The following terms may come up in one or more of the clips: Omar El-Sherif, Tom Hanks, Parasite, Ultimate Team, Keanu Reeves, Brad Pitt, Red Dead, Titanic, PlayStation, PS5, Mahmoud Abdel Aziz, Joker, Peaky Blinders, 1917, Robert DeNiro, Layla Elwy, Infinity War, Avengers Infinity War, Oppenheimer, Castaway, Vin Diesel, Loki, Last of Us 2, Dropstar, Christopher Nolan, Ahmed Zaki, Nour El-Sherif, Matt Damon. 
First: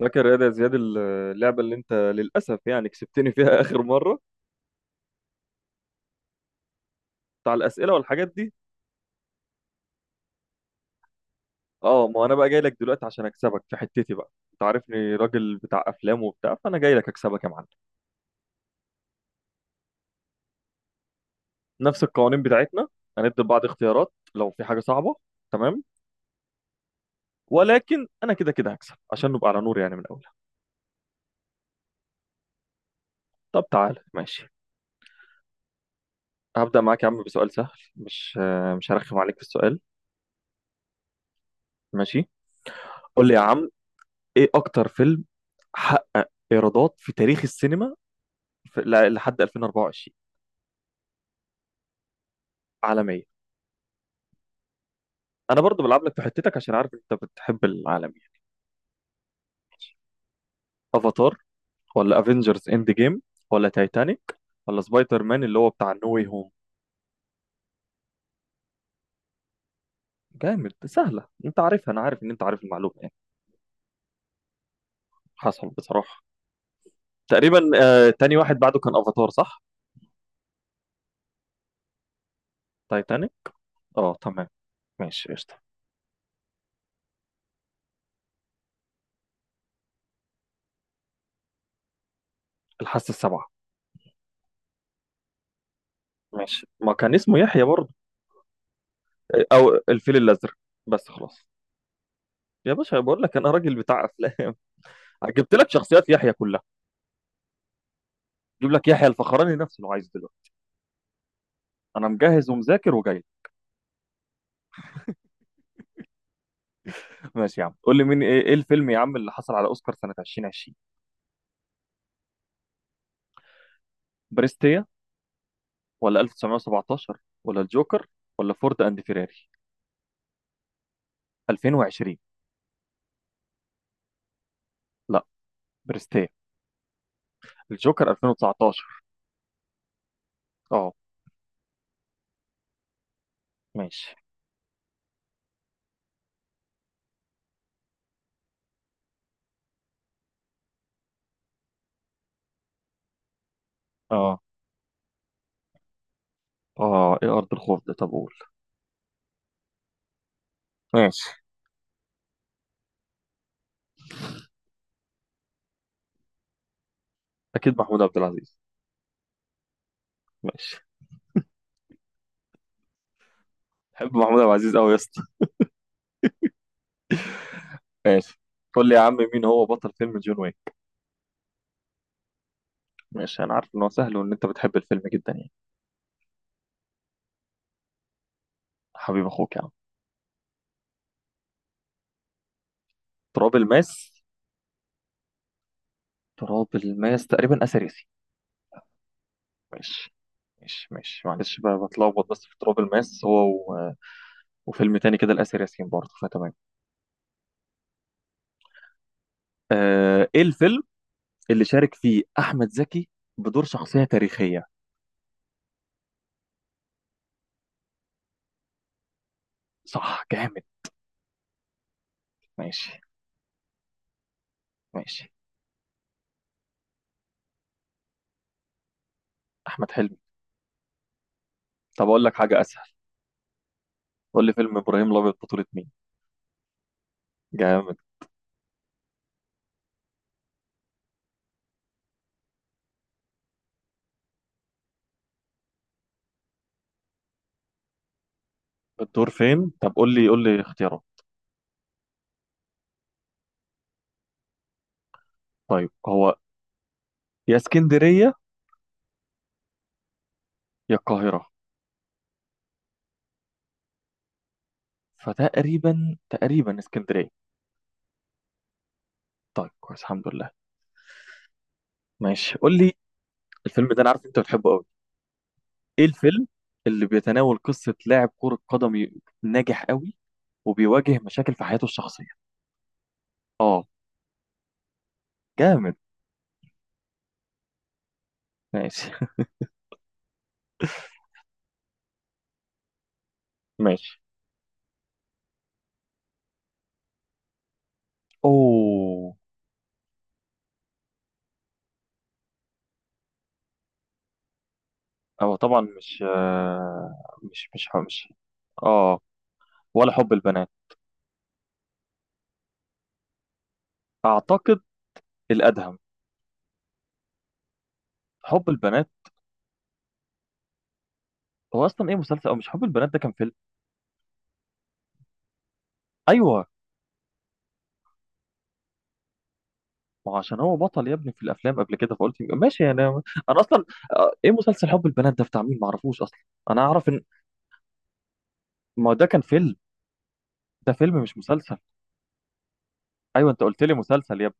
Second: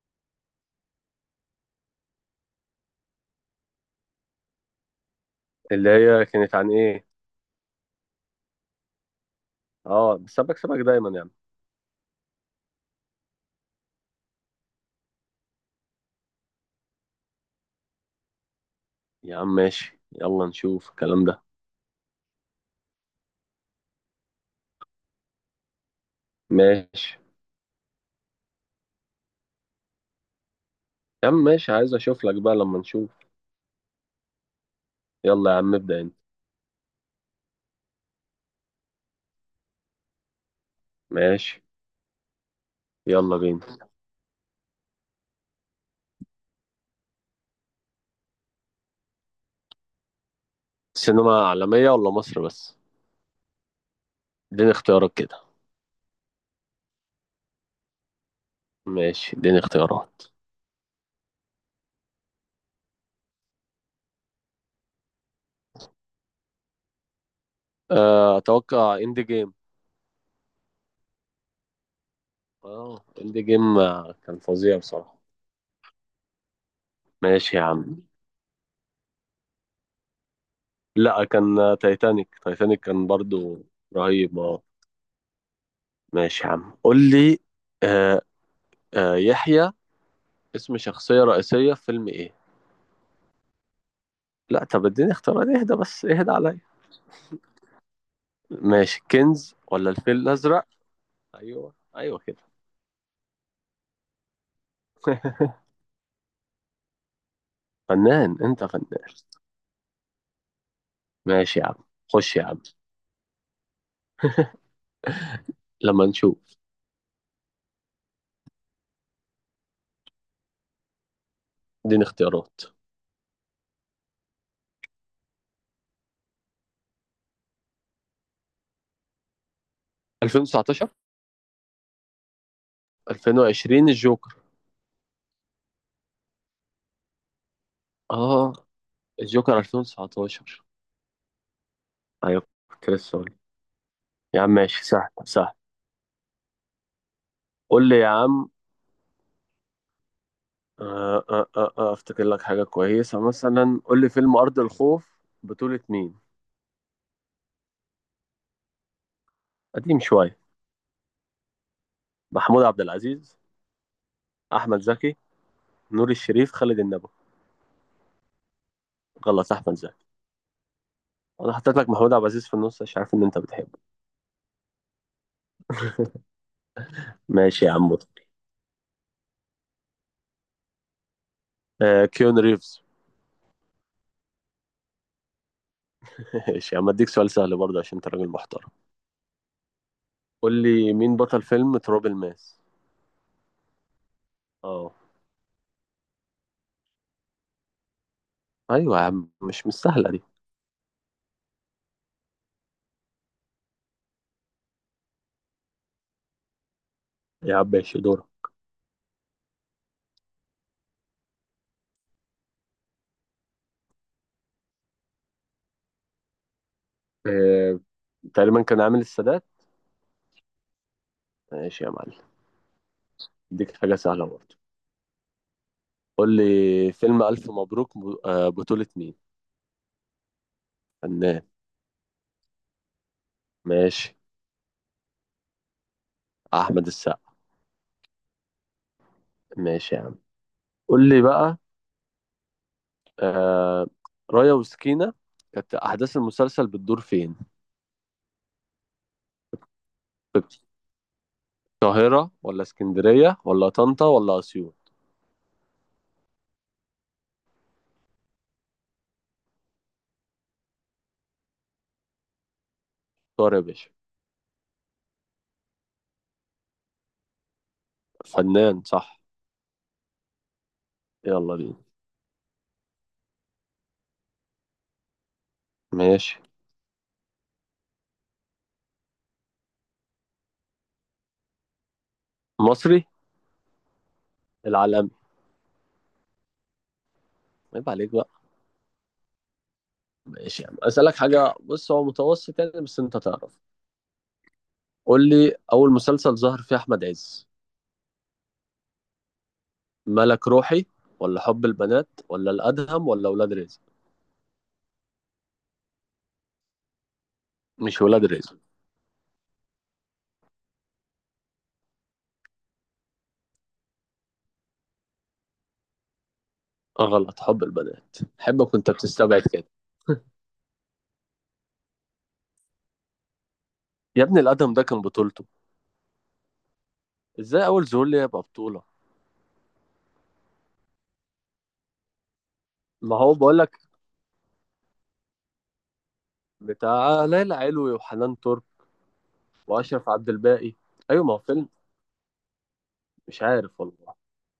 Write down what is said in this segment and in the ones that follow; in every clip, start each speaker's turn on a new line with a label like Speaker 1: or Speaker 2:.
Speaker 1: فاكر يا ده يا زياد، اللعبة اللي انت للأسف يعني كسبتني فيها آخر مرة.
Speaker 2: اللي هي كانت عن ايه؟
Speaker 1: بتاع الأسئلة والحاجات دي.
Speaker 2: اه بس انا بكسبك دايما يا عم.
Speaker 1: اه، ما انا بقى جاي لك دلوقتي عشان اكسبك في حتتي بقى، انت عارفني راجل بتاع افلام وبتاع، فانا جاي لك اكسبك يا معلم.
Speaker 2: يا عم ماشي، يلا نشوف الكلام ده.
Speaker 1: نفس القوانين بتاعتنا. هندي لبعض اختيارات لو في حاجة صعبة. تمام.
Speaker 2: ماشي.
Speaker 1: ولكن انا كده كده هكسب عشان نبقى على نور يعني من اولها.
Speaker 2: يا عم ماشي، عايز اشوف لك بقى لما نشوف.
Speaker 1: طب تعال ماشي.
Speaker 2: يلا يا عم ابدأ انت.
Speaker 1: هبدأ معاك يا عم بسؤال سهل. مش مش هرخم عليك في السؤال.
Speaker 2: ماشي،
Speaker 1: ماشي. قول لي
Speaker 2: يلا
Speaker 1: يا عم،
Speaker 2: بينا.
Speaker 1: ايه اكتر فيلم حقق ايرادات في تاريخ السينما لحد 2024؟
Speaker 2: سينما عالمية ولا مصر بس؟
Speaker 1: عالمية.
Speaker 2: اديني اختيارات كده.
Speaker 1: انا برضو بلعب لك في حتتك عشان عارف انت بتحب العالمية.
Speaker 2: ماشي اديني اختيارات.
Speaker 1: افاتار، ولا افنجرز اند جيم، ولا تايتانيك، ولا سبايدر مان اللي هو بتاع نو واي هوم؟
Speaker 2: اتوقع اند جيم.
Speaker 1: جامد، سهلة انت عارفها، انا عارف ان انت عارف
Speaker 2: اه
Speaker 1: المعلومة يعني.
Speaker 2: اند جيم، كان فظيع بصراحة.
Speaker 1: حصل بصراحة.
Speaker 2: ماشي
Speaker 1: تقريبا
Speaker 2: يا عم.
Speaker 1: تاني واحد بعده كان افاتار صح؟
Speaker 2: لا كان، تايتانيك، تايتانيك كان
Speaker 1: تايتانيك.
Speaker 2: برضو
Speaker 1: اه
Speaker 2: رهيب
Speaker 1: تمام.
Speaker 2: اه.
Speaker 1: ماشي قشطة.
Speaker 2: ماشي يا عم قول لي. آه يحيى، اسم شخصية رئيسية في فيلم ايه.
Speaker 1: الحاسة السبعة.
Speaker 2: لا طب اديني اختيارات، اهدى بس اهدى عليا.
Speaker 1: ماشي، ما كان اسمه يحيى برضه؟
Speaker 2: ماشي، كنز
Speaker 1: او
Speaker 2: ولا
Speaker 1: الفيل
Speaker 2: الفيل
Speaker 1: الازرق،
Speaker 2: الأزرق؟
Speaker 1: بس خلاص.
Speaker 2: ايوه ايوه كده.
Speaker 1: يا باشا بقول لك انا راجل بتاع افلام. جبت لك شخصيات يحيى كلها.
Speaker 2: فنان انت،
Speaker 1: جيب
Speaker 2: فنان.
Speaker 1: لك يحيى الفخراني نفسه لو عايز دلوقتي.
Speaker 2: ماشي يا عم.
Speaker 1: انا
Speaker 2: خش يا
Speaker 1: مجهز
Speaker 2: عم
Speaker 1: ومذاكر وجاي.
Speaker 2: لما نشوف.
Speaker 1: ماشي يا عم. قول لي إيه الفيلم يا عم اللي حصل على اوسكار سنه 2020؟
Speaker 2: اديني اختيارات.
Speaker 1: بريستيا، ولا 1917، ولا الجوكر، ولا فورد اند فيراري؟
Speaker 2: 2019؟
Speaker 1: 2020.
Speaker 2: 2020 الجوكر.
Speaker 1: لا، بريستيا. الجوكر
Speaker 2: اه
Speaker 1: 2019.
Speaker 2: الجوكر 2019.
Speaker 1: اه
Speaker 2: ايوه، كنت لسه أقول.
Speaker 1: ماشي.
Speaker 2: يا عم ماشي، سهل سهل. قول لي يا عم. افتكر لك حاجة كويسة، مثلا قول لي فيلم
Speaker 1: اه
Speaker 2: أرض الخوف بطولة مين.
Speaker 1: اه، ايه ارض الخوف ده؟ طب قول.
Speaker 2: قديم شوية.
Speaker 1: ماشي.
Speaker 2: محمود عبد العزيز، احمد زكي، نور الشريف، خالد النبوي.
Speaker 1: اكيد محمود عبد العزيز.
Speaker 2: غلط، احمد زكي.
Speaker 1: ماشي.
Speaker 2: انا حطيت لك محمود عبد العزيز في النص عشان عارف ان انت بتحبه.
Speaker 1: بحب محمود عبد العزيز قوي يا اسطى.
Speaker 2: ماشي يا عم.
Speaker 1: ماشي. قول لي يا عم، مين هو بطل فيلم جون ويك؟
Speaker 2: آه كيون ريفز.
Speaker 1: ماشي انا عارف ان هو سهل وان انت بتحب الفيلم جدا يعني.
Speaker 2: ماشي يا عم، اديك سؤال سهل برضه عشان انت راجل محترم.
Speaker 1: حبيب اخوك يا عم.
Speaker 2: قول لي مين بطل فيلم تراب الماس.
Speaker 1: تراب الماس.
Speaker 2: اه.
Speaker 1: تراب الماس تقريبا اثريسي.
Speaker 2: ايوه يا عم، مش سهله
Speaker 1: ماشي.
Speaker 2: دي.
Speaker 1: ماشي ماشي، معلش بقى بتلخبط، بس في تراب الماس وفيلم تاني كده الاسر ياسين برضه فتمام.
Speaker 2: يا عم ماشي دورك.
Speaker 1: ايه الفيلم اللي شارك فيه احمد زكي بدور شخصيه تاريخيه؟
Speaker 2: آه، تقريبا كان عامل السادات.
Speaker 1: صح جامد.
Speaker 2: ماشي يا معلم.
Speaker 1: ماشي.
Speaker 2: اديك حاجه سهله برضه.
Speaker 1: ماشي.
Speaker 2: قول لي فيلم الف مبروك بطوله مين.
Speaker 1: احمد حلمي.
Speaker 2: فنان.
Speaker 1: طب اقول لك حاجه اسهل.
Speaker 2: ماشي.
Speaker 1: قول لي فيلم ابراهيم الابيض بطوله مين؟
Speaker 2: احمد السقا.
Speaker 1: جامد.
Speaker 2: ماشي يا عم، قول لي بقى. آه، رايا وسكينة، كانت أحداث المسلسل بتدور فين؟
Speaker 1: الدور فين؟ طب قول لي قول
Speaker 2: في
Speaker 1: لي اختيارات.
Speaker 2: القاهرة ولا اسكندرية ولا طنطا ولا أسيوط؟
Speaker 1: طيب، هو يا اسكندريه يا القاهره.
Speaker 2: اختار يا باشا.
Speaker 1: فتقريبا تقريبا اسكندريه.
Speaker 2: فنان، صح.
Speaker 1: طيب كويس الحمد لله.
Speaker 2: يلا بينا.
Speaker 1: ماشي قول لي. الفيلم ده انا عارف انت بتحبه قوي. ايه
Speaker 2: ماشي.
Speaker 1: الفيلم اللي بيتناول قصة لاعب كرة قدم ناجح قوي، وبيواجه مشاكل في حياته الشخصية؟
Speaker 2: مصري.
Speaker 1: اه.
Speaker 2: العالمي.
Speaker 1: جامد.
Speaker 2: عيب عليك بقى.
Speaker 1: ماشي.
Speaker 2: ماشي يعني. أسألك حاجة، بص هو متوسط يعني، بس أنت تعرف.
Speaker 1: ماشي.
Speaker 2: قول لي أول مسلسل ظهر فيه أحمد عز.
Speaker 1: اوه.
Speaker 2: ملك روحي ولا حب البنات ولا الأدهم ولا ولاد رزق؟
Speaker 1: هو طبعا مش آه، مش مش
Speaker 2: مش ولاد
Speaker 1: مش
Speaker 2: رزق.
Speaker 1: اه، ولا حب البنات اعتقد، الادهم.
Speaker 2: غلط، حب البنات،
Speaker 1: حب
Speaker 2: حبك وأنت
Speaker 1: البنات.
Speaker 2: بتستبعد كده.
Speaker 1: هو اصلا ايه، مسلسل؟ او مش، حب البنات ده كان فيلم.
Speaker 2: يا ابني الأدهم ده كان بطولته،
Speaker 1: ايوه،
Speaker 2: ازاي اول ظهور ليه يبقى بطولة؟
Speaker 1: ما هو عشان هو بطل يا ابني في الافلام قبل كده فقلت يبقى ماشي
Speaker 2: ما
Speaker 1: انا.
Speaker 2: هو بقول
Speaker 1: انا
Speaker 2: لك.
Speaker 1: اصلا ايه مسلسل حب البنات ده بتاع مين ما اعرفوش اصلا. انا اعرف ان،
Speaker 2: بتاع ليلى علوي وحنان ترك
Speaker 1: ما هو ده كان فيلم.
Speaker 2: واشرف عبد الباقي.
Speaker 1: ده فيلم
Speaker 2: ايوه ما
Speaker 1: مش
Speaker 2: هو فيلم.
Speaker 1: مسلسل.
Speaker 2: مش
Speaker 1: ايوه انت
Speaker 2: عارف
Speaker 1: قلت لي
Speaker 2: والله.
Speaker 1: مسلسل يا ابني.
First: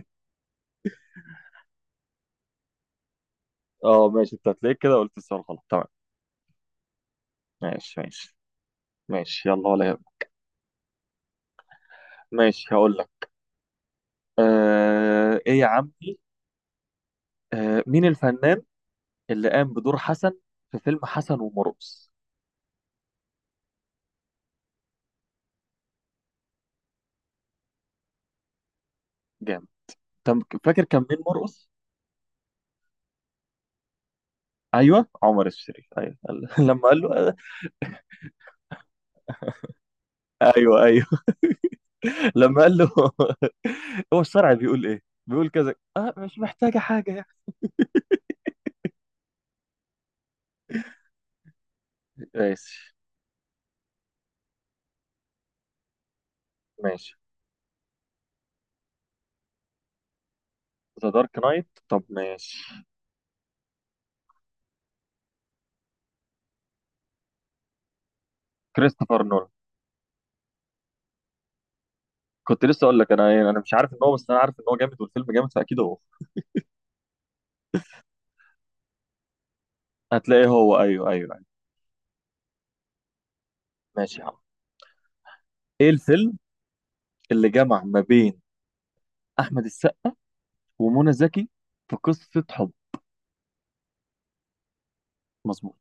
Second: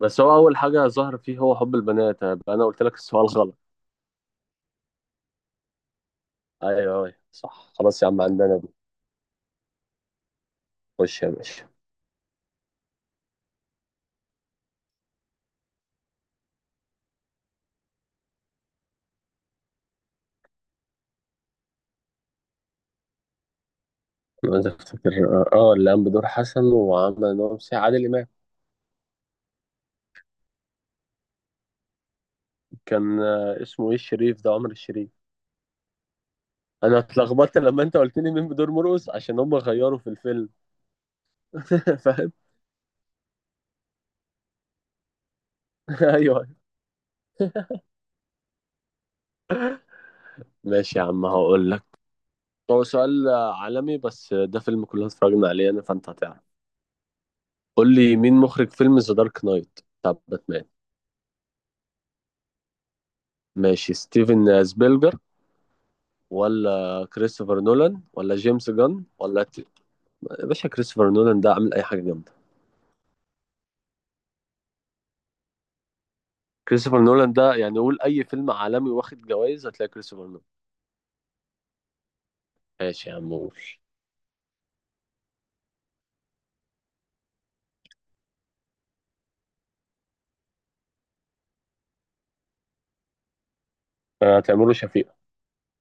Speaker 2: بس هو اول حاجة ظهر فيه هو حب البنات، أنا قلت لك السؤال غلط.
Speaker 1: اه ماشي، انت هتلاقيك كده قلت السؤال غلط. تمام.
Speaker 2: ايوه، ايوه صح،
Speaker 1: ماشي.
Speaker 2: خلاص يا عم
Speaker 1: ماشي.
Speaker 2: عندنا دي.
Speaker 1: ماشي يلا، ولا يهمك.
Speaker 2: خش يا باشا.
Speaker 1: ماشي هقول لك. ايه يا عمي؟ مين الفنان اللي قام بدور حسن في فيلم حسن ومرقص؟
Speaker 2: عايز افتكر. اه اللي قام بدور حسن وعمل نوم سي عادل امام.
Speaker 1: جامد. فاكر كان مين مرقص؟
Speaker 2: كان، اسمه ايه الشريف ده، عمر
Speaker 1: ايوه
Speaker 2: الشريف.
Speaker 1: عمر الشريف ايوه، لما
Speaker 2: انا
Speaker 1: قال له
Speaker 2: اتلخبطت لما انت قلت لي مين بدور مرقص عشان هم غيروا في الفيلم.
Speaker 1: ايوه ايوه.
Speaker 2: فاهم.
Speaker 1: لما قال له، هو الشرع بيقول ايه، بيقول كذا، مش
Speaker 2: ايوه.
Speaker 1: محتاجه حاجه يعني.
Speaker 2: ماشي يا عم هقول لك. هو
Speaker 1: ماشي.
Speaker 2: سؤال عالمي، بس ده فيلم كلنا اتفرجنا عليه انا فانت هتعرف.
Speaker 1: ماشي.
Speaker 2: قول لي مين مخرج فيلم ذا دارك نايت بتاع باتمان.
Speaker 1: ذا دارك نايت طب ماشي.
Speaker 2: ماشي، ستيفن سبيلجر ولا كريستوفر نولان ولا جيمس جان
Speaker 1: كريستوفر
Speaker 2: ولا
Speaker 1: نولان.
Speaker 2: يا باشا كريستوفر نولان ده عامل اي حاجه جامده.
Speaker 1: كنت لسه اقول لك انا انا مش عارف ان هو، بس انا عارف ان هو جامد والفيلم جامد فاكيد هو.
Speaker 2: كريستوفر نولان ده يعني، قول اي فيلم عالمي واخد جوائز هتلاقي كريستوفر نولان.
Speaker 1: هتلاقيه هو، ايوه ايوه ايوه.
Speaker 2: ماشي يا عم قول.
Speaker 1: ماشي يا عم. ايه الفيلم اللي جمع ما بين احمد السقا ومنى زكي في قصه حب؟
Speaker 2: آه، هتعمله شفيقة.
Speaker 1: مظبوط.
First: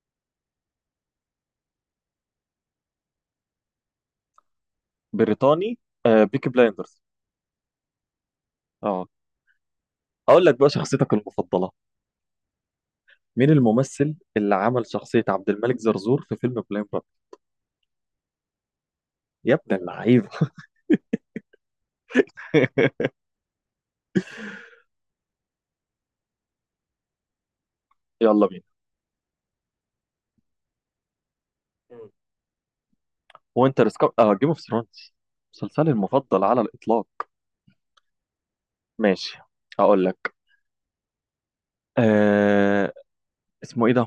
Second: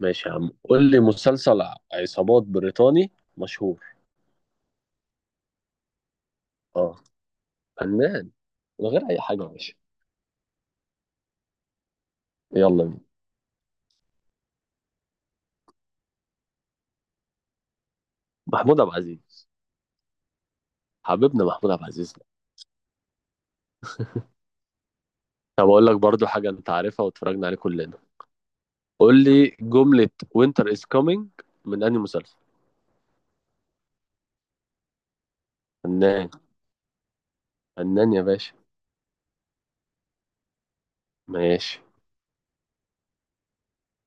Speaker 2: ماشي يا عم، قول لي مسلسل عصابات بريطاني مشهور.
Speaker 1: بريطاني. بيكي
Speaker 2: اه،
Speaker 1: بلايندرز.
Speaker 2: فنان، من
Speaker 1: اه.
Speaker 2: غير اي حاجه يا باشا.
Speaker 1: اقول لك بقى شخصيتك المفضله.
Speaker 2: يلا بينا.
Speaker 1: مين الممثل اللي عمل شخصيه عبد الملك زرزور في فيلم بلاين بارتنر؟
Speaker 2: محمود عبد العزيز.
Speaker 1: يا ابن اللعيبه.
Speaker 2: حبيبنا محمود عبد العزيز. طب اقول لك برضو حاجه انت عارفها واتفرجنا عليه كلنا.
Speaker 1: يلا بينا.
Speaker 2: قول لي جمله وينتر از كومينج من انهي مسلسل.
Speaker 1: وانتر سكار، جيم اوف ثرونز. مسلسلي
Speaker 2: فنان،
Speaker 1: المفضل على الاطلاق.
Speaker 2: فنان يا باشا.
Speaker 1: ماشي هقول لك.
Speaker 2: ماشي.
Speaker 1: آه اسمه ايه ده؟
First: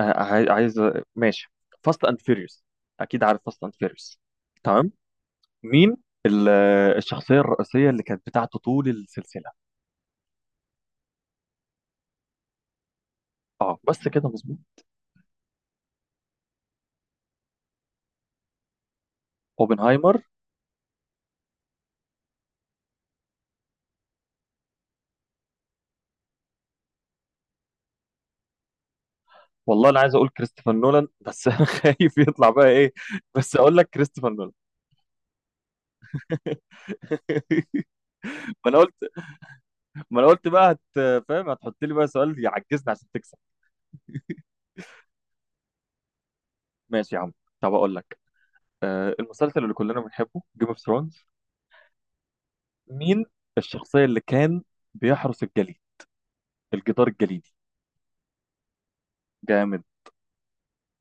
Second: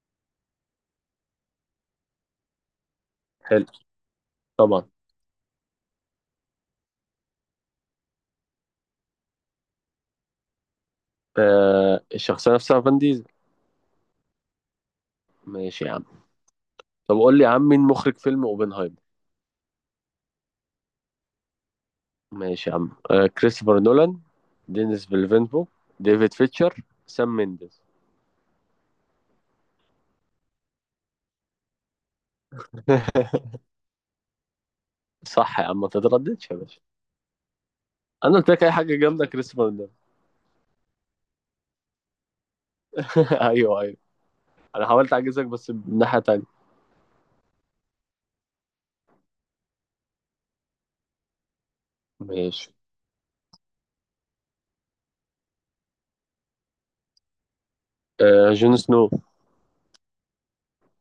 Speaker 1: ماشي. فاست اند فيريوس، اكيد عارف فاست
Speaker 2: حلو.
Speaker 1: اند فيريوس.
Speaker 2: طبعا.
Speaker 1: تمام. مين ال- الشخصيه الرئيسيه اللي كانت بتاعته طول السلسله؟
Speaker 2: آه الشخصيه نفسها، فان ديزل.
Speaker 1: اه بس كده مظبوط.
Speaker 2: ماشي يا عم. طب قول لي يا عم، مين مخرج فيلم اوبنهايمر.
Speaker 1: اوبنهايمر.
Speaker 2: ماشي يا عم. آه كريستوفر نولان، دينيس فيلفينفو، ديفيد فيتشر، سام مينديز.
Speaker 1: والله انا عايز اقول كريستوفر نولان بس انا خايف يطلع بقى ايه. بس اقول لك كريستوفر نولان.
Speaker 2: صح يا عم، ما تترددش يا باشا. انا قلت لك
Speaker 1: ما
Speaker 2: اي
Speaker 1: انا
Speaker 2: حاجه
Speaker 1: قلت
Speaker 2: جامده كريستوفر نولان.
Speaker 1: ما انا قلت بقى فاهم، هتحط لي بقى سؤال يعجزني عشان تكسب.
Speaker 2: ايوه ايوه. انا حاولت اعجزك بس من ناحيه تانية.
Speaker 1: ماشي يا عم. طب اقول لك المسلسل اللي كلنا بنحبه جيم اوف ثرونز.
Speaker 2: ماشي.
Speaker 1: مين الشخصية اللي كان بيحرس الجليد، الجدار الجليدي؟
Speaker 2: آه جون سنو.
Speaker 1: جامد.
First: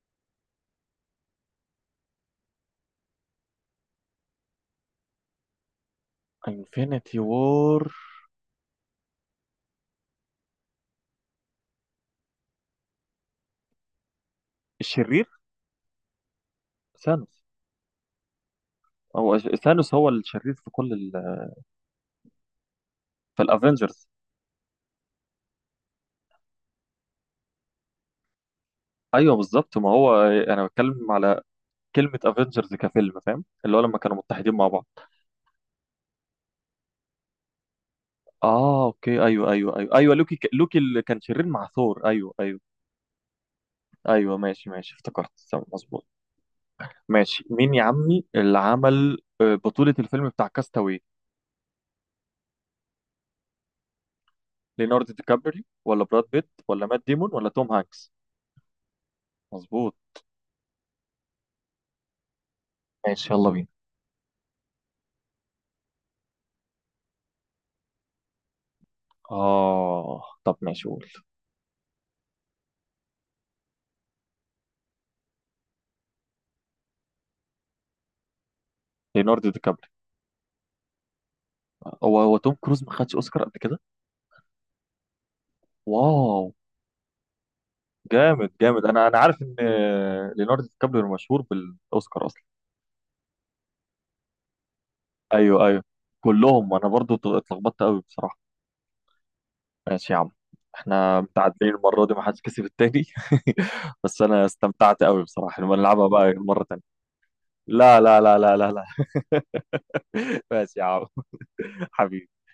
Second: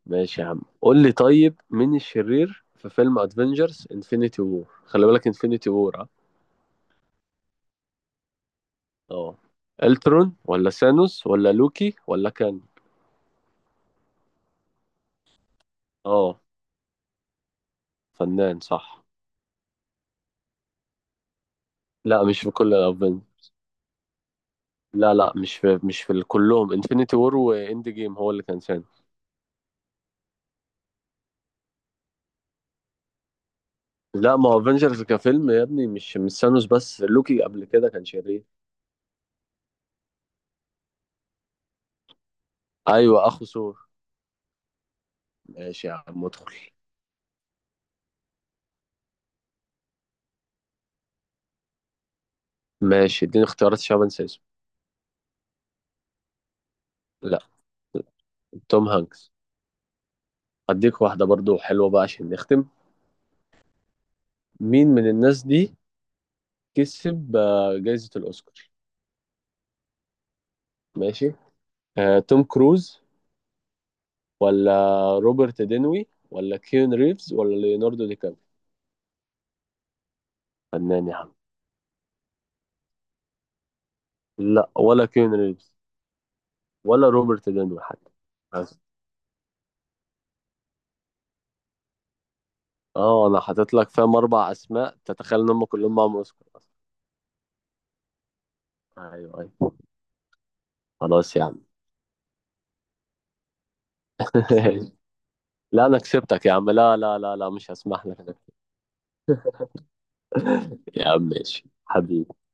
Speaker 2: ماشي يا عم، قول لي طيب مين الشرير في فيلم ادفنجرز انفينيتي وور، خلي بالك انفينيتي وور اه.
Speaker 1: انفينيتي وور.
Speaker 2: اه، الترون ولا سانوس ولا لوكي ولا كان.
Speaker 1: الشرير.
Speaker 2: اه.
Speaker 1: ثانوس.
Speaker 2: فنان، صح.
Speaker 1: ثانوس هو الشرير في كل
Speaker 2: لا مش في كل الافنجرز.
Speaker 1: في الافنجرز.
Speaker 2: لا لا، مش في كلهم، انفينيتي وور واند جيم هو اللي كان سانوس.
Speaker 1: ايوه بالظبط، ما هو انا بتكلم على كلمة افنجرز كفيلم، فاهم اللي هو لما كانوا
Speaker 2: لا ما
Speaker 1: متحدين
Speaker 2: هو
Speaker 1: مع بعض.
Speaker 2: افنجرز كفيلم يا ابني مش سانوس بس، لوكي قبل كده كان شرير.
Speaker 1: اه اوكي ايوه ايوه ايوه ايوه لوكي لوكي اللي كان شرير مع ثور ايوه ايوه.
Speaker 2: ايوه اخو ثور.
Speaker 1: ايوه ماشي ماشي افتكرت تمام،
Speaker 2: ماشي يا
Speaker 1: مظبوط.
Speaker 2: عم ادخل.
Speaker 1: ماشي. مين يا عمي اللي عمل بطولة الفيلم بتاع كاستاوي؟
Speaker 2: ماشي اديني اختيارات عشان أنا بنسى اسمه.
Speaker 1: ليوناردو دي كابريو، ولا براد بيت، ولا مات ديمون،
Speaker 2: لا،
Speaker 1: ولا توم هانكس؟
Speaker 2: توم هانكس.
Speaker 1: مظبوط.
Speaker 2: اديك واحدة برضو حلوة بقى عشان نختم.
Speaker 1: ماشي يلا بينا.
Speaker 2: مين من الناس دي كسب جايزة الأوسكار.
Speaker 1: اه طب ماشي قول.
Speaker 2: ماشي. آه، توم كروز ولا روبرت دينوي ولا كيون ريفز ولا ليوناردو دي كابري.
Speaker 1: ليوناردو دي كابريو.
Speaker 2: فنان يا عم.
Speaker 1: هو هو توم كروز ما خدش اوسكار قبل كده؟
Speaker 2: لا، ولا كيون ريفز،
Speaker 1: واو.
Speaker 2: ولا روبرت دينوي حتى.
Speaker 1: جامد
Speaker 2: بس
Speaker 1: جامد. انا عارف ان ليوناردو دي كابريو مشهور بالاوسكار اصلا.
Speaker 2: اه، انا حاطط لك فاهم اربع اسماء تتخيل ان
Speaker 1: ايوه
Speaker 2: هم
Speaker 1: ايوه
Speaker 2: كلهم معاهم اوسكار
Speaker 1: كلهم.
Speaker 2: اصلا.
Speaker 1: انا برضو اتلخبطت قوي بصراحه.
Speaker 2: ايوه ايوه.
Speaker 1: ماشي يا عم. احنا
Speaker 2: خلاص يا عم.
Speaker 1: متعادلين المره دي، ما حدش كسب التاني. بس انا استمتعت قوي بصراحه، لما
Speaker 2: لا انا
Speaker 1: نلعبها بقى
Speaker 2: كسبتك يا
Speaker 1: مره
Speaker 2: عم،
Speaker 1: تانيه.
Speaker 2: لا لا لا لا مش
Speaker 1: لا
Speaker 2: هسمح لك،
Speaker 1: لا
Speaker 2: أنا
Speaker 1: لا لا
Speaker 2: كسبتك.
Speaker 1: لا لا. ماشي يا عم.
Speaker 2: يا عم ماشي
Speaker 1: حبيبي حبيبي.
Speaker 2: حبيبي.